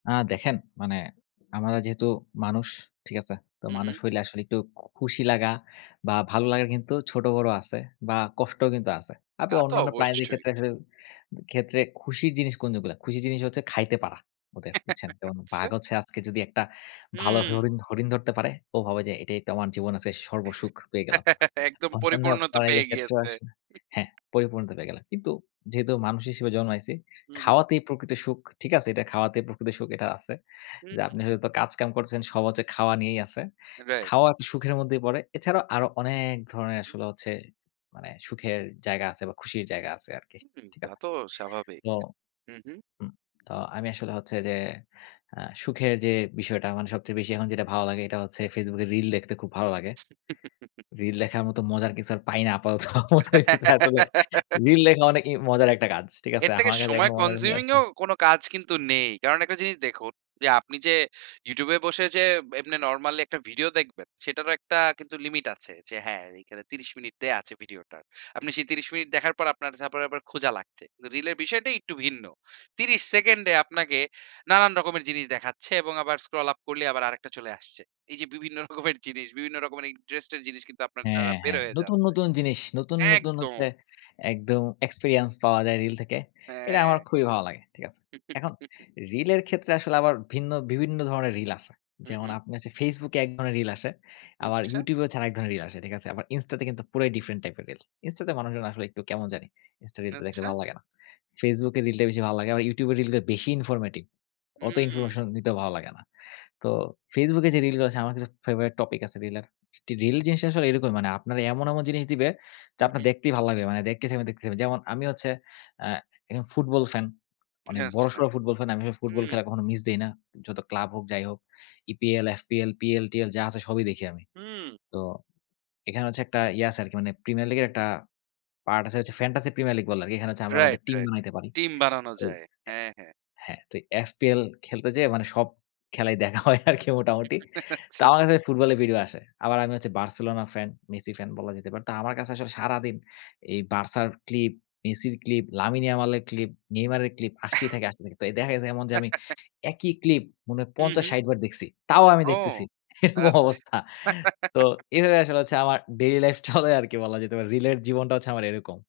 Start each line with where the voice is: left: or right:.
left: আ দেখেন, মানে আমরা যেহেতু মানুষ, ঠিক আছে? তো
right: হু, হু।
left: মানুষ হইলে আসলে একটু খুশি লাগা বা ভালো লাগার কিন্তু ছোট-বড় আছে বা কষ্টও কিন্তু আছে। আপনি
right: তা তো
left: অন্যান্য প্রাণীদের
right: অবশ্যই।
left: ক্ষেত্রে আসলে ক্ষেত্রে খুশির জিনিস কোনগুলো? খুশির জিনিস হচ্ছে খাইতে পারা, ওদের বুঝছেন? যেমন বাঘ
right: আচ্ছা।
left: হচ্ছে আজকে যদি একটা ভালো
right: উম
left: হরিণ হরিণ ধরতে পারে, ও ভাবে যে এটাই তো আমার জীবনে আজকে সর্বসুখ পেয়ে গেলাম।
right: একদম
left: অন্যান্য
right: পরিপূর্ণ তো পেয়ে
left: প্রাণীদের ক্ষেত্রেও
right: গিয়েছে।
left: আসলে হ্যাঁ, পরিপূর্ণতা পেয়ে গেলাম। কিন্তু যেহেতু মানুষ হিসেবে জন্মাইছি,
right: উ হু।
left: খাওয়াতেই প্রকৃত সুখ, ঠিক আছে? এটা খাওয়াতেই প্রকৃত সুখ, এটা আছে।
right: হুম।
left: যে আপনি হয়তো কাজ-কাম করছেন, সব হচ্ছে খাওয়া নিয়েই আছে।
right: রাইট।
left: খাওয়া সুখের মধ্যেই পড়ে। এছাড়াও আরো অনেক ধরনের আসলে হচ্ছে মানে সুখের জায়গা আছে বা খুশির জায়গা আছে আরকি।
right: হুম,
left: ঠিক
right: তা
left: আছে?
right: তো স্বাভাবিক।
left: তো
right: উ হু।
left: উম তো আমি আসলে হচ্ছে যে আ সুখের যে বিষয়টা, মানে সবচেয়ে বেশি এখন যেটা ভালো লাগে, এটা হচ্ছে Facebook এ রিল দেখতে খুব ভালো লাগে। রিল দেখার মতো মজার কিছু আর পাই না। আপাতত মনে হইতেছে আসলে রিল দেখা অনেকেই মজার একটা কাজ। ঠিক আছে?
right: এর থেকে
left: আমার কাছে এখনো
right: সময়
left: মনে হয় না,
right: কনজিউমিং ও
left: আসলে
right: এমন কোনো কাজ কিন্তু নেই। কারণ একটা জিনিস দেখুন, যে আপনি যে YouTube এ বসে যে এমনে নরমালি একটা ভিডিও দেখবেন, সেটারও কিন্তু একটা লিমিট আছে যে হ্যাঁ, এইখানে ৩০ মিনিট দেয়া আছে ভিডিওটার। আপনি সেই ৩০ মিনিট দেখার পর আপনার তারপর আবার খুঁজা লাগছে। তো রিলের বিষয়টা একটু ভিন্ন। ৩০ সেকেন্ডে আপনাকে নানান রকমের জিনিস দেখাচ্ছে এবং আবার স্ক্রল আপ করলে আবার আরেকটা চলে আসছে। এইযে বিভিন্ন রকমের জিনিস, বিভিন্ন রকমের ইন্টারেস্টের জিনিস, কিন্তু আপনার দ্বারা
left: হ্যাঁ,
right: বের
left: হ্যাঁ
right: হয়ে
left: নতুন,
right: যাচ্ছে
left: নতুন জিনিস। নতুন, নতুন হচ্ছে
right: একদম।
left: একদম এক্সপেরিয়েন্স পাওয়া যায় রিল থেকে। এটা আমার
right: হ্যাঁ।
left: খুবই ভালো লাগে। ঠিক আছে? এখন রিলের ক্ষেত্রে আসলে আবার ভিন্ন বিভিন্ন ধরনের রিল আছে।
right: উ
left: যেমন
right: হু।
left: আপনি হচ্ছে Facebook এ এক ধরনের রিল আসে। আবার
right: ইচ্ছা।
left: YouTube এ হচ্ছে আর এক ধরনের রিল আসে। ঠিক আছে? আবার Insta তে কিন্তু পুরাই ডিফারেন্ট টাইপের রিল। Insta তে মানুষজন আসলে একটু কেমন জানি। Insta রিলগুলা দেখতে
right: আচ্ছা।
left: ভালো লাগে না। Facebook এ রিলটা বেশি ভালো লাগে। আবার YouTube এ রিলটা বেশি ইনফরমেটিভ। অত
right: হুম।
left: ইনফরমেশন নিতেও ভালো লাগে না। তো Facebook এ যে রিলগুলো আছে, আমার কাছে ফেভারিট টপিক আছে রিলের। রিল জিনিসটা আসলে এরকমই। মানে আপনার এমন, এমন জিনিস দিবে যে
right: উ
left: আপনার
right: হু।
left: দেখতেই ভালো লাগবে। মানে দেখতেই থাকবেন, দেখতেই থাকবেন। যেমন আমি হচ্ছে আ একজন ফুটবল ফ্যান। অনেক
right: আচ্ছা।
left: বড়সড় ফুটবল ফ্যান। আমি [unintelligible] ফুটবল
right: হুম।
left: খেলা কখনো মিস দেই না। যত ক্লাব হোক, যাই হোক, EPL, FPL, PL, TL যা আছে সবই দেখি আমি।
right: হুম।
left: তো এখানে হচ্ছে একটা ইয়া আছে আরকি মানে, প্রিমিয়ার লীগের একটা পার্ট আছে হচ্ছে ফ্যান্টাসি প্রিমিয়ার লীগ বলে আরকি। এখানে হচ্ছে আমরা আমাদের
right: রাইট,
left: টিম
right: রাইট।
left: বানাইতে পারি।
right: টিম বানানো
left: ওই
right: যায়। হ্যাঁ, হ্যাঁ।
left: অ্যা হ্যাঁ। তো FPL খেলতে যেয়ে মানে সব খেলাই দেখা হয় আরকি মোটামুটি। তা
right: আচ্ছা,
left: আমার কাছে
right: আচ্ছা।
left: ফুটবলের ভিডিও আসে। আবার আমি হচ্ছে Barcelona ফ্যান, মেসি ফ্যান বলা যেতে পারে। তো আমার কাছে আসলে সারাদিন এই বার্সার ক্লিপ, মেসির ক্লিপ, লামিন ইয়ামালের ক্লিপ, নেইমারের ক্লিপ আসতেই থাকে, আসতেই থাকে। তো দেখা গেছে এমন যে আমি একই ক্লিপ মনে হয়
right: উ
left: পঞ্চাশ থেকে
right: হু।
left: ষাট বার দেখছি। তাও আমি
right: ও
left: দেখতেছি। এরকম
right: আচ্ছা।
left: অবস্থা। তো এভাবে আসলে হচ্ছে আমার ডেইলি লাইফ চলে আরকি বলা যেতে পারে। রিলের জীবনটা হচ্ছে আমার এরকম।